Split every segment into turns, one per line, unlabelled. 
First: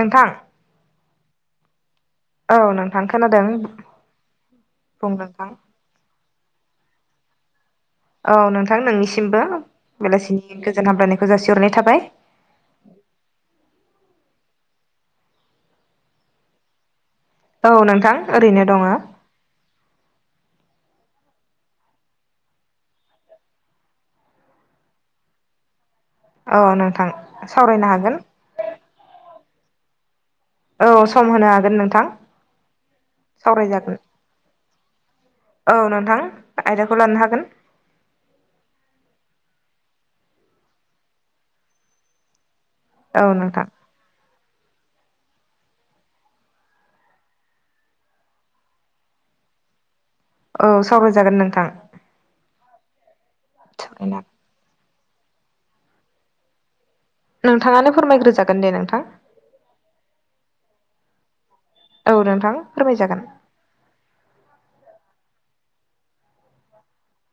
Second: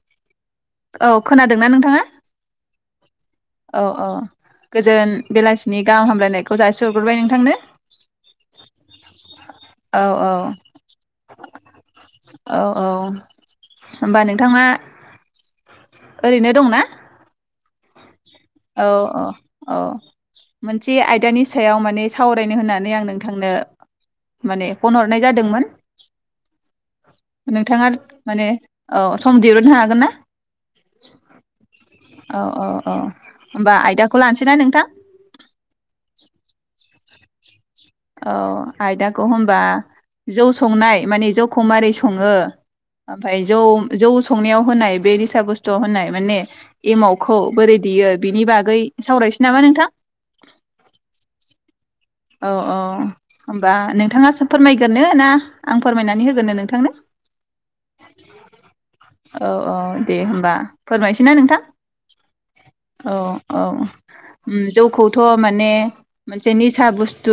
नोंथां।
औ खोनादोंना नोंथाङा?
औ नोंथां। खोनादों
औ औ
बुं
गोजोन
नोंथां
बेलासिनि गाहाम हामलायनाय। खौ जासिहरग्रोबाय नोंथांनो।
औ नोंथां नोंनिसिमबो
औ औ
बेलासिनि गोजोन हामलायखौ जासिहरनाय थाबाय।
औ औ होमबा नोंथाङा ओरैनो दंना?
औ नोंथां। ओरैनो दङ
औ औ औ मोनसे आयदानि सायाव माने सावरायनो होननानै आं नोंथांनो माने फन हरनाय जादोंमोन।
औ नोंथां सावरायनो
नोंथाङा
हागोन
माने औ सम। दिरुननो हागोन ना?
औ सम होनो हागोन नोंथां।
औ औ औ होमबा आयदाखौ लानोसैना नोंथां
औ नोंथां आयदाखौ लानो हागोन। ह
औ आयदाखौ होनबा जौ संनाय माने जौखौ मारै सङो
औ
ओमफफ्राय जौ
नोंथां
जौ संनायाव' होनाय बे निसा बुस्थु होनाय माने एमावखौ बोरै देयो बिनि बागै सावरायसै नामा नोंथां।
औ सावराय जागोन नोंथां।
औ औ होमबा नोंथाङासो फोरमायो होगनो ना आं फोरमायनानै होगोननो नोंथांनो।
नोंथाङानो फोरमायग्रोजागोन दे नोंथां
औ औ दे होमबा फोरमायसै ना नोंथां
औ नोंथां
औ
फोरमायजागोन
औ जौखौ माने मोनसे सिाहा बुस्थु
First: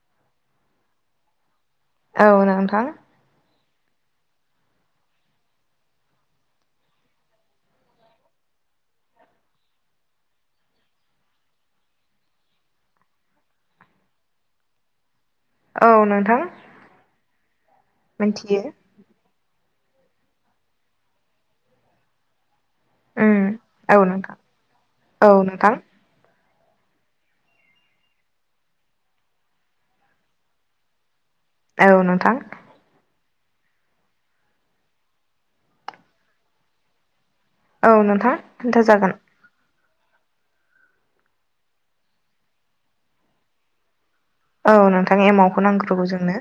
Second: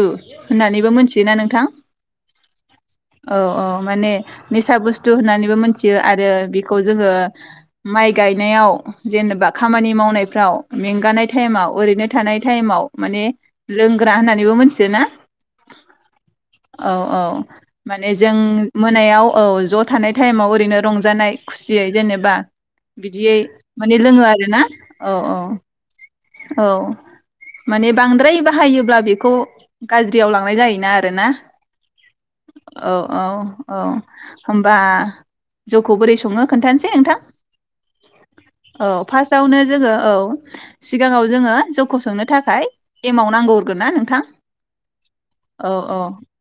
होननानैबो मिथियोना नोंथां
औ नोंथां
औ औ माने निसा बुुसथु होननानैबो मोनथियो आरो बेखौ जोङो माइ गनायाव जेनेबा खामानि मावनायफ्राव मेंगानाय टाइमाव ओैनो थानाय टाइमाव लों होग्रा होननानैबो मिथियोना
औ नोंथां
औ औ माने जों
मिथियो
मोनायाव औ ज थानाय टाइमाव ओरैनो रंजानाय खुसियै जेनेबा बिदियै
उम
माने
औ
लोङो
नोंथां
आरो ना औ औ औ माने बांद्राय बाहायो अब्ला बेखौ गाज्रियाव लांनाय जायोना आरो ना
औ नोंथां
औ औ होनबा जौखौ बोरै सङो खोन्थानोसै नोंथां
औ नोंथां
औ
खोन्थाजागोन
फार्स्टआवनो जोङो औ सिगाङाव जोङो जौखौ सोंनो थाखाय एमाव नांगौ गोनना नोंथां
औ नोंथां एमावखौ
औ औ
नांग्रोगौ जोंनो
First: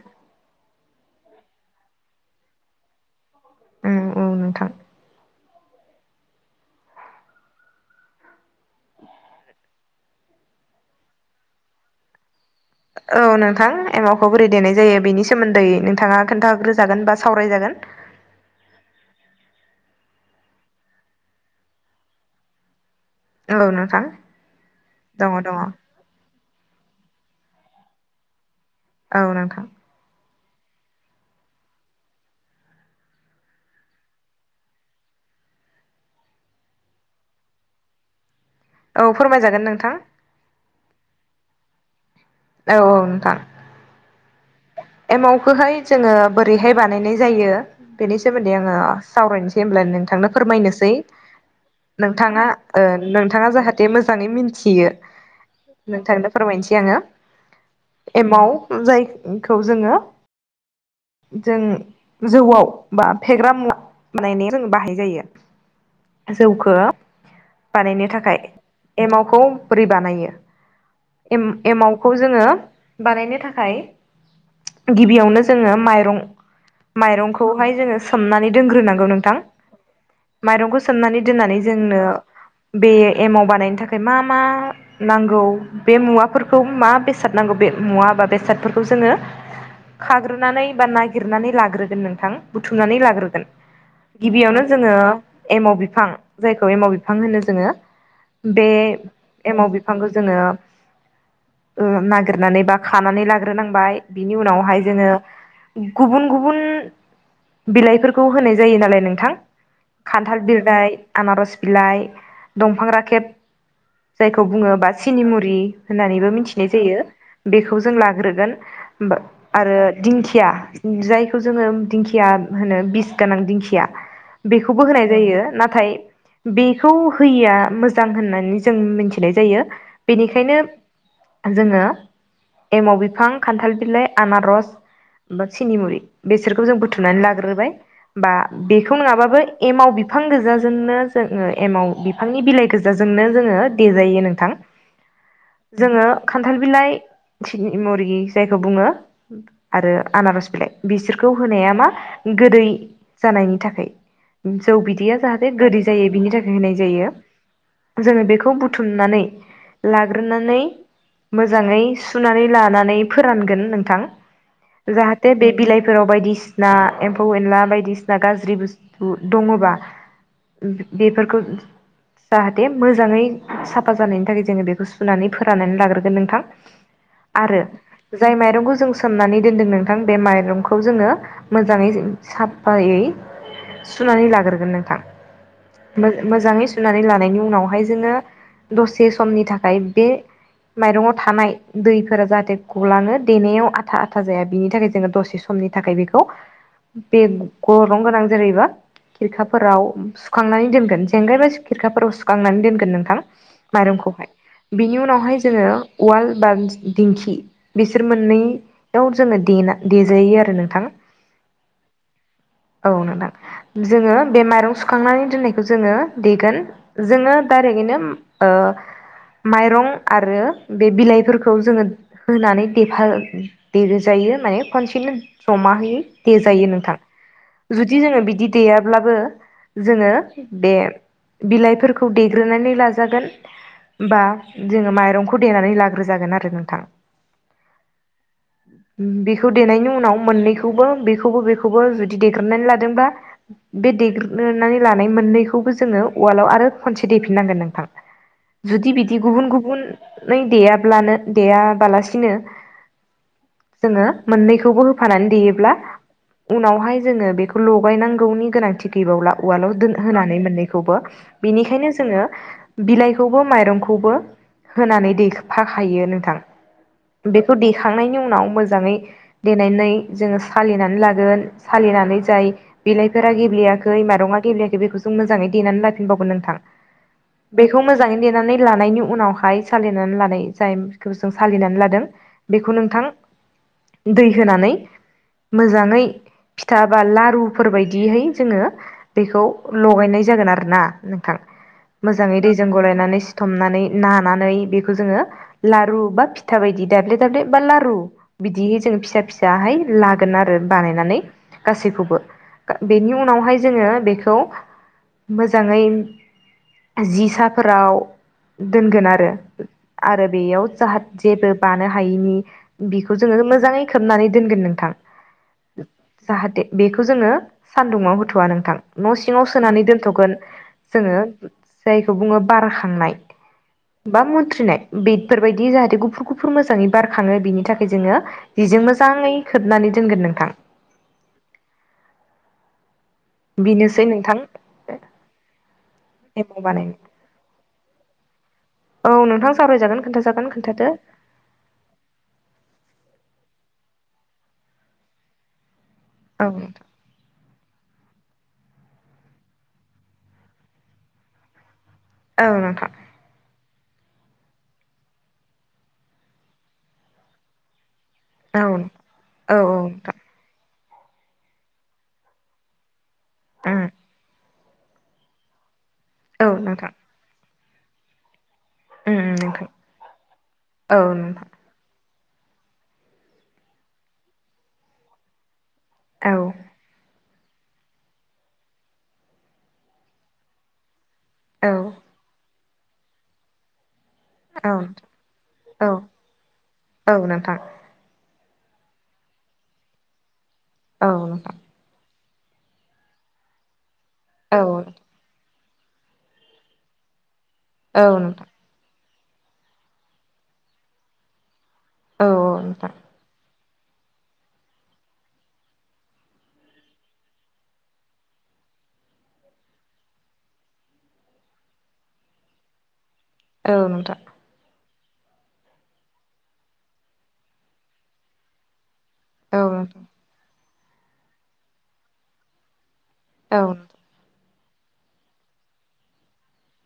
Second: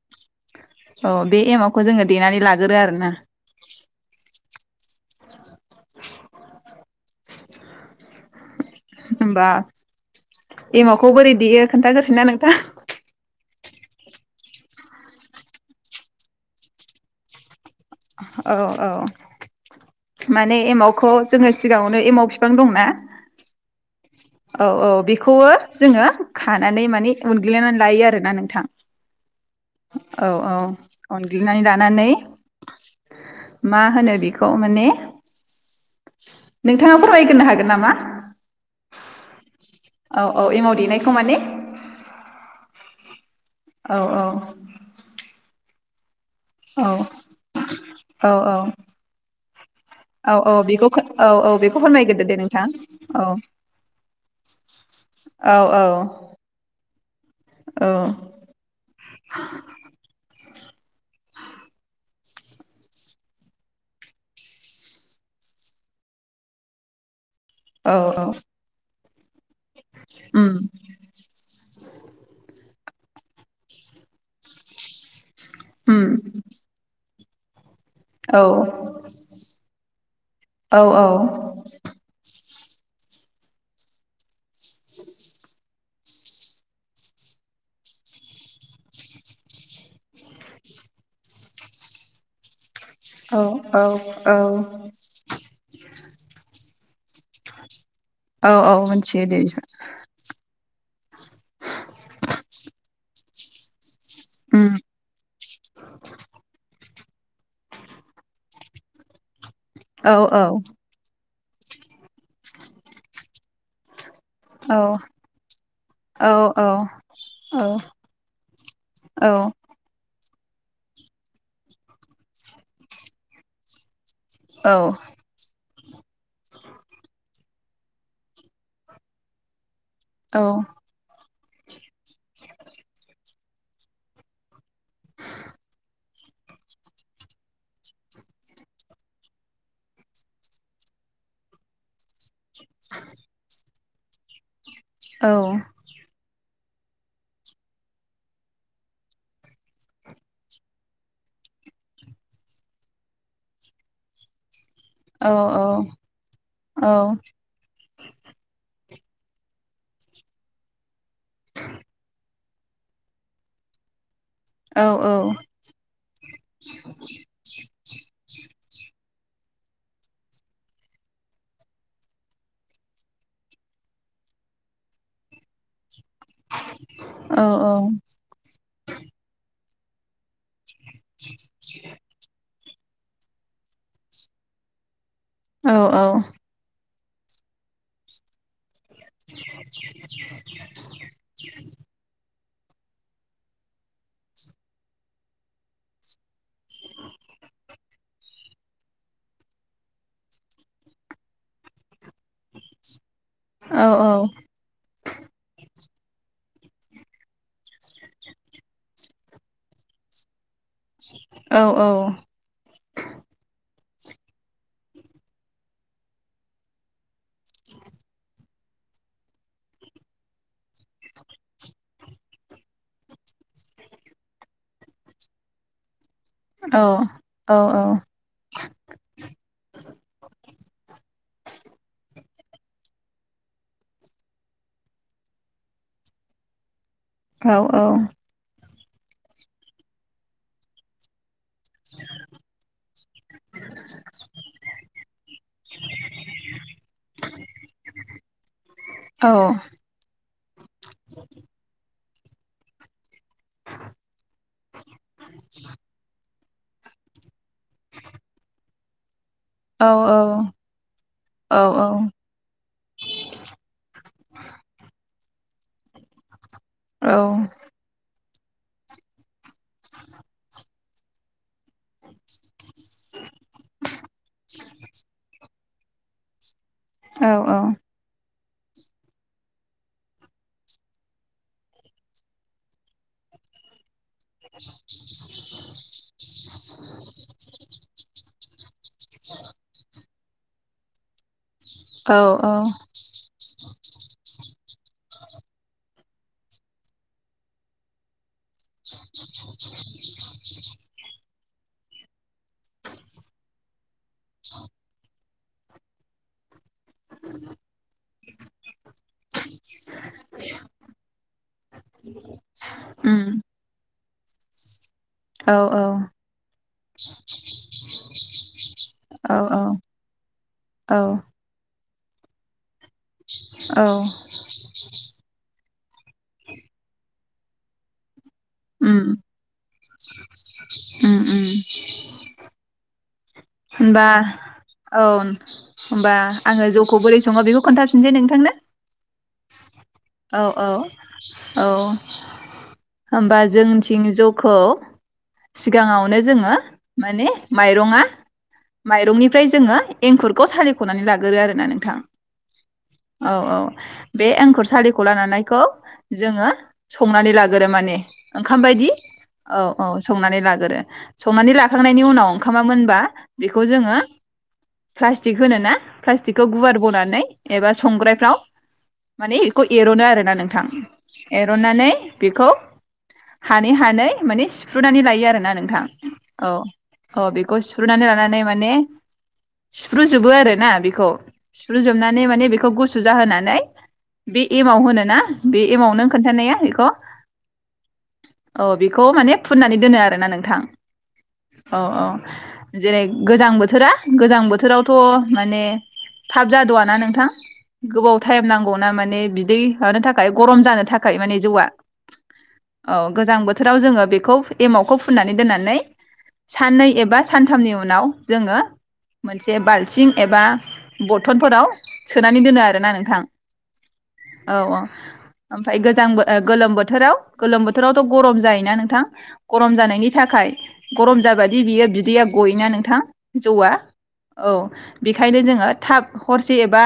औ बे एमावखौ जोङो देनानै लागोरो आरो ना
औ औ नोंथां
होनबा एमावखौ बोरै देयो खोनथागसो ना नोंथां
औ नोंथां एमावखौ बोरै देनाय जायो बेनि सोमोन्दै नोंथाङा खोन्थाग्रोजागोन बा सावरायजागोन
औ औ माने एमावखौ जोङो सिगाङावनो एमाव बिफां दंना
औ नोंथां
औ औ
दङ
बेखौबो
दङ
जोङो खानानै माने उनग्लिनानै लायो आरोना नोंथां
औ नोंथां
औ औ अनग्लिनानै लानानै मा होनो बेखौ माने नोंथाङा फोरमायग्रोनो हागोन नामा
औ फोरमायजागोन नों
औ औ एमाव देनायखौ माने
औ औ नोंथां
औ औ
एमावखोहाय जोङो बोरैहाय
औ
बानायनाय जायो बेनि
औ
सोमोन्दै
औ
आङो सावरायनोसै होमब्ला नोंथांनो
औ औ बेखौ
फोरमायनोसै
खो औ औ बेखौ फोरमायग्रोदो दे
नोंथाङा
नोंथां
ओ
औ
नोंथाङा जाहाथे मोजाङै मिनथियो
औ
नोंथांनो फोरमायनोसै आङो
औ
एमाव जाय हेलौ जों जौआव बा फेग्रा मुवा माने जों बाहाय जायो जौखो
औ
बानायनो थाखाय एमावखौ बोरै बानायो?
उम
एम- एमाव खौ जोङो बानायनो थाखाय गिबियावनो जोङो।
उम
माइरं माइरंख हाय जोङो
औ
सोमनानै दोनग्रोनांगौ नोंथां माइरंखौ
औ औ
सोमनानै दोननानै जोंनो। बे एमाव बानायनो थाखाय मा-मा? नांगौ बे मुवाफोरखौ मा बेसाद नांगौ बे मुवा बा बेसादफोरखौ जोङो खाग्रोनानै। बा नागिरनानै लाग्रोगोन नोंथां। बुथुमनानै
औ
लाग्रोगोन
औ
गिबियावनो जोङो एमाव बिफां जायखौ। खौ एमाव बिफां होनो जोङो।
औ
बे
औ मोनथियो दे बेखौ
एमाव बिफांखौ जोङो ओ-नागिरनानै बा खानानै लाग ग्रोनांबाय। बिनि
उम
उनावहाय जोङो। गुबुन गुबुन बिलाइफोरखौ होनाय जायो नालाय नोंथां।
औ
खान्थाल बिरदाय, आनारस बिलाइ, दंफां राखेब जायखौ
औ
बुङोबा सिनिमुरि
औ
होननानैबो
औ
मिथिनाय जायो
औ
बेखौ जों लाग्रोगोन बा
औ
आरो दिंखि या ओम जायखौ जोङो दिंखिया होनो बिस गोनां दिंखिया।
औ
बेखौबो होनाय जायो। नाथाय, बेखौ होयाआ मोजां होननानै जों मिथिनाय जायो। बेनिखायनो जोङो एमाव बिफां, खान्थाल बिलाइ, आनारस बा सिनिमुरि बेसोरखौ जों बुथुमनानै लाग्रोबाय बा बेखौ नङाबाबो एमाव बिफां गोजाजोंनो जोङो एमाव। फांनि बिलाइ गोजाजोंनो जोङो, देजायो नोंथां। जोङो खान्थाल बिलाइ, थिनि मुरि जायखौ बुङो आरो आनारस बिलाइ बिसोरखौ होनाया मा गोदै जानायनि थाखै। जौ बिदैया जाहाथे गोदै जायो बिनि थाखाय होनाय जायो जोङो बेखौ बुथ थुमनानै लाग्रोनानै मोजाङै सुनानै लानानै फोरानगोन नोंथां। जाहाथे बे बिलाइफोराव बायदिसिना एम्फौ एनला बायदिसिना गाज्रि बुस। उ-दङबा बे बेफोरखौ जाहाथे मोजाङै साफा जानायनि थाखाय जोङो बेखौ सुनानै फोराननानै लाग्रो। गोन नोंथां आरो जाय माइरंखौ जों सोमनानै। दोनदों नोंथां बे माइ रंखौ जोङो मोजाङै साब फायै सुनानै लाग्रोगोन नोंथां। मो-मोजाङै‌। सुनानै लानायनि उनावहाय जोङो। दसे समनि थाखाय बे माइरंआव थानाय दैफोरा जाहाथे। गलाङो देनायाव आथा-आथ। था जाया बिनि थाखाय जोङो दसे समनि थाखाय बेखौ बे गरं गोनां जेरैबा खेरखाफोराव सुखांनानै दोनगोन जेंगाय बा खेरखाफोराव सुखांनानै दोनगोन नोंथां। माइरंखौहाय बिनि उनावहाय जोङो। उवाल बा दिंखि बिसोर मोननै खौ जोङो देना-देजायो आरो नो।
औ औ
औ नोंथां जोङो बे माइरं सुखांनानै दोननायखौ जोङो देगोन जोङो डाइरेकयैनो ओ माइरं आरो बे बिलाइफोरखौ जोङो होनानै देफा। देरोजायो माने खनसेनो जमा होयो। देजायो नोंथां जुदि जोङो बिदि देयाब्लाबो जोङो बे। बिलाइफोरखौ देग्रोनानै लाजागोन बा जोङो माइरंखौ देनानै लाग्रोजागोन आरो नोंथां।
औ औ
बेखौ देनायनि उनाव मोननैखौबो बेखौबो बेखौ। खौबो जुदि देग्रोनानै लादोंबा बे देग्रोनानै लानाय मोननैखौबो जोङो उवालाव आरो खनसे दैेफिननांगोन नोंथां जुदि बिदि गुबुन गुबुन। नै देयाब्लानो देयाबालासिनो। जोङो मोननैखौबो होफानानै देयोब्ला। उनावहाय जोङो बेखौ लगायनांगौनि गोनांथि गैबावला। उवालाव दोन-होनानै मोननैखौबो बिनिखायनो जोङो बिलाइखौबो माइरंखौबो होनानै दै। फाखायो नोंथां
औ औ
बेखौ देखांनायनि उनाव मोजाङै देनानै जोङो सालिना। लागोन सालिनानै जाय। बिलाइफोरा गेब्लेयाखै माइरङा गेब्लेयाखै बेखौ जों मोजाङै। देनानै लाफिनबावगोन नोंथां।
औ
बेखौ मोजाङै देनानै लानायनि उनावहाय सालिनानै लानाय जायखौ जों सालिनानै लादों बेखौ नोंथां दै होनानै मोजाङै फिथा बा लारुफोर बदिहै जोङो बेखौ लगायनाय जागोन आरो ना नोंथां।
औ
मोजाङै
औ
दैजों गलायनानै सिथमनानै नानानै बेखौ जोङो लारु बा फिथा बायदि दाब्ले दाब्ले बा लारु बिदि जोङो फिसा फिसाहाय लागोन आरो बानायनानै। गासैखौबो बेनि उनावहाय जोङो बेखौ मोजाङै। जिसाफोराव दोनगोन आरो आरो बेयाव जाह जेबो बानो हायिनि बिखौ
उम
जोंङो मोजाङै। सोबनानै दोनगोन नोंथां।
औ
जाहाथे बेखौ जोङो सानदुङाव होथ'वा नोंथां न'
औ
सिङाव सोनानै दोनथ'गोन
औ
जोंङो। जायखौ बुङो बारा बा मुथ्रिनाय बेफोरबायायदि। गुफुर गुफुर मोजाङै बारखाङो बेनि थाखाय जोङो। जिजों
उम
मोजाङै खोबनानै दोनगोन नोंथां
उम उम
बेनोसै
होनबा
नोंथां
औ होनोमबा
एमाव
आङो जौखौ
बानायनाय
बोरै सङो बेखौ खोन्थाफिनसै नोंथांनो
औ नोंथां सावरायजागोन
औ
खोन्थाजागोन
औ
खोन्थादो
औ जोंथिंनि जौखौ सिगाङावनो जोङो माने माइरङा माइरंनिफ्राय जोङो एंखुरखौ सालिख'नानै लागोरो आरोना नोंथां।
औ नोंथां।
औ बे एंखुर सलिखौ लानानैखौ जोङो। संनानै लागोरो माने ओंखाम
औ
बायदि
नोंथां
औ औ संनानै लागोरो संनानै लाखांनायनि उनाव ओंखामा मोनबा। बेखौ
औ
जोङो। प्लास्टिक होनो ना। प्लास्टिकखौ
औ
गुवार
नोंथां
बनानै। एबा संग्राफ्राव।
उम
माने बेखौ एर'नो आरोना नोंथां
औ नोंथां उम
एरननानै। बेखौ। हानै हानै माने सिफ्रुनानै लायो आरोना नोंथां। औ। अ बेखौ सिफ्रुनानै लानानै माने सिफ्रुजोबो आरोना बेखौ। सिफ्रुजोबनानै माने बे खौ गुसु जाहोनानै बे एमाव
उम
होनो ना बे एमाव नों खोन्थानाया बेखौ।
नोंथां
औ बेखौ माने फुननानै दोनो आरोना नोंथां।
औ नोंथां।
औ औ जेरै गोजां बोथोरा गोजां
औ नोंथां औ नोंथां औ
बोथोरावथ' माने थाब जाद'आ ना नोंथां। गोबाव
नोंथां।
टाइम नांगौना माने बिदै होनो थाखाय गरम जानो थाखाय माने जौआ।
औ नोंथां
औ गोजांबो थोराव जोङो बेखौ एमावखौ फुननानै दोननानै साननै एबा सानथामनि उनाव जोङो मोनसे बाल्थिं एबा बथलफोराव सोनानै दोनो आरोना नोंथां।
औ नोंथां।
आमफाय गोजांबो ओ गोलोम बोथोराव गोलोम बोथोरावथ' गरम जायोना नोंथां।
औ
गरम
नोंथां
जानायनि थाखाय गरम जाबादि बियो बिदैया गयोना नोंथां।
औ
जौवा। औ बेखायनो जोङो थाब हरसे एबा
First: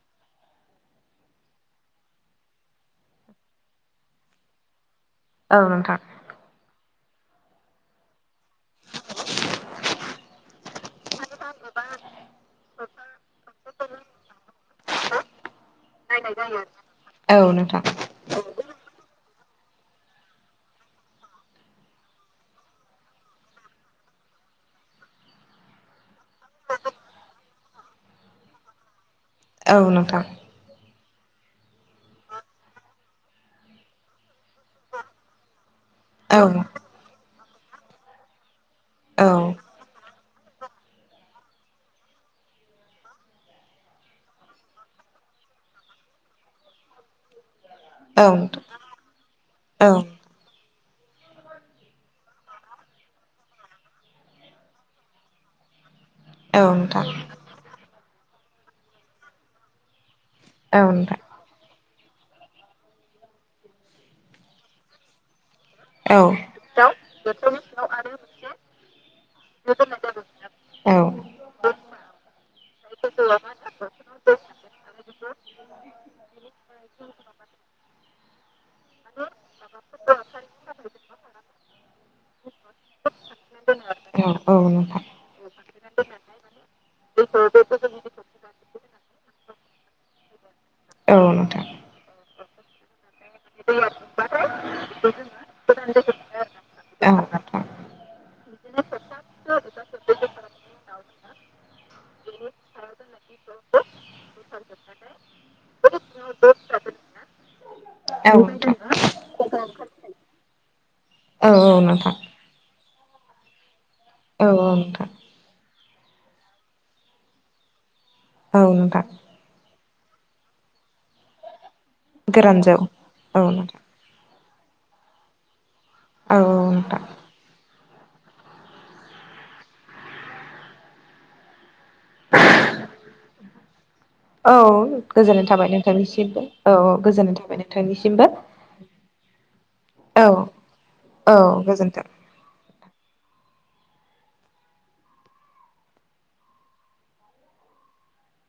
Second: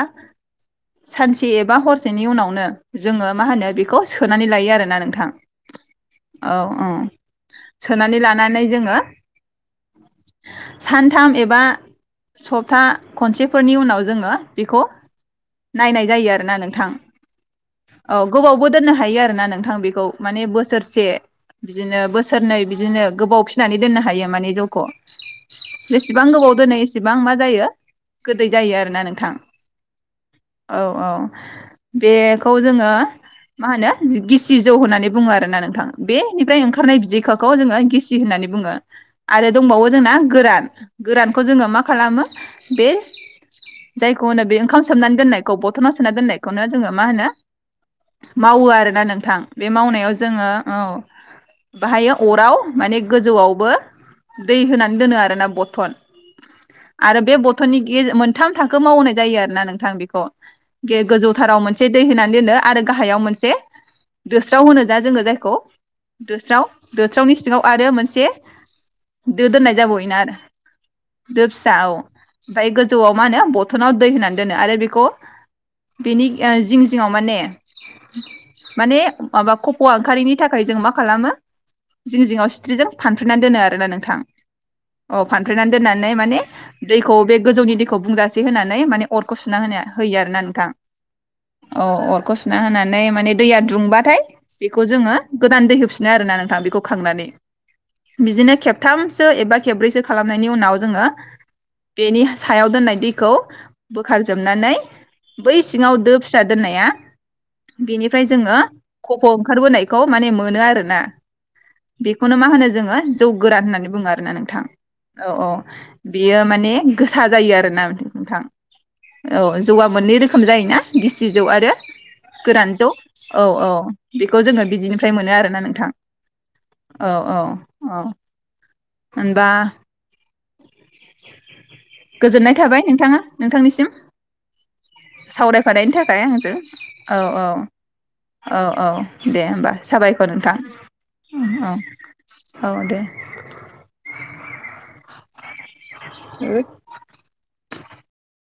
सानसे एबा हरसेनि उनावनो जोङो मा होनो बेखौ सोनानै लायो आरोना नोंथां।
औ नोंथां
औ ओ। सोनानै ला नानै जोङो सानथाम एबा सबथा खनसेफोरनि उनाव जोंङो बेखौ नायनाय जायो आरोना नोंथां
औ नोंथां
औ गोबावबो दोननो हायो आरोना नोंथां बे खौ। माने बोसोरसे बिदिनो बोसोरनै बिदिनो गोबाव फिसिनानै दोननो हायो माने जौखौ जेसेबां गोबाव दोनो एसेबां मा जायो गोदै जायो आरोना नोंथां।
औ नोंथां।
औ औ बेखौ जोङो मा होनो गिसि जौ होननानै बुङो आरोना नोंथां। बे
औ
निफ्राय ओंखारनाय बिदैखो खौ जोङो गिसि होननानै बुङो।
औ
आरो दंबावो जोंना गोरान गोरानखौ जोङो मा खालामो बे जायखौ होनो बे ओंखाम सोमनानै दोननायखौ बथनाव सोननानै दोननायखौनो जोङो मा होनो
औ
मावो
नोंथां
आरोना नोंथां बे मावनायाव
औ
जोङो औ बाहायो अराव माने गोजौआवबो दै होनानै दोनो आरोना बथन
नोंथां
आरो बे बथ'ननि गे मोन थाम थाखो मावनाय जायो आरोना नोंथां बेखौ गे गोजौथाराव मोन से दै होनानै दोनो आरो गाहायाव मोनसे दोस्राव होनो जा जोङो जायखौ
औ
दोस्राव दोस्रावनि सिङाव आरो मोनसे दो दोननाय जाबावयोना आरो
औ
दो फि दा औ ओमफाय गोजौआव मा होनो बथनाव दै होनानै दोनो आरो बेखौ बेनि जिं जिङाव माने माने माबा खप'आ ओंखारारिनि थाखाय जों मा खालामो जिं जिङआव सिथ्रिजों फानफ्रेनानै दोनो आरोना नोंथां
औ नोंथां
अ फानफ्रेनानै दोननानै माने दैखौ बे गोजौनि दैखौ बुंजासे होनानै माने अरखौ सुना होनो होयो आरोना नोंथां
औ नोंथां औ नोंथां औ
औ अरखौ सुना होनानै माने दैया दुंबा बेखौ जोङो गोदान दै होफिनो आरो ना नोंथां बेखौ खांनानै बिदिनो खेबथामसो एबा खेबब्रैसो खालामनायनि उनाव जोङो बेनि सायाव दोननाय दैखौ बोखार जोबनानै बै सिङाव दो फिसा दोननाया बेनिफ्राय जोङो खफ' ओंखारबोनायखौ माने मोनो आरोना बेखौनो मा होनो जोङो जौ गोरान होननानै बुङो आरोना नोंथां औ औ बेयो माने गोसा जायो आरो ना नोंथां
औ नोंथां
औ जौआ मोननै रोखोम जायोना गिसि जौ आरो गोरान जौ औ औ बेखौ जोङो बिजिनिफ्राय मोनो आरोना नोंथां
औ नोंथां
औ औ अ होमबा [inaudible] गोजोननाय थाबाय नोंथाङा नोंथांनिसिम
औ गोजोननाय थाबाय
सावरायफानायनि थाखाय
नोंथांनिसिमबो
आंजों औ
गोजोननाय
औ
थाबाय नोंथांनिसिमबो
औ औ दे होमबा
औ
साबायखर नोंथां ओम औ औ दे [unintelligible]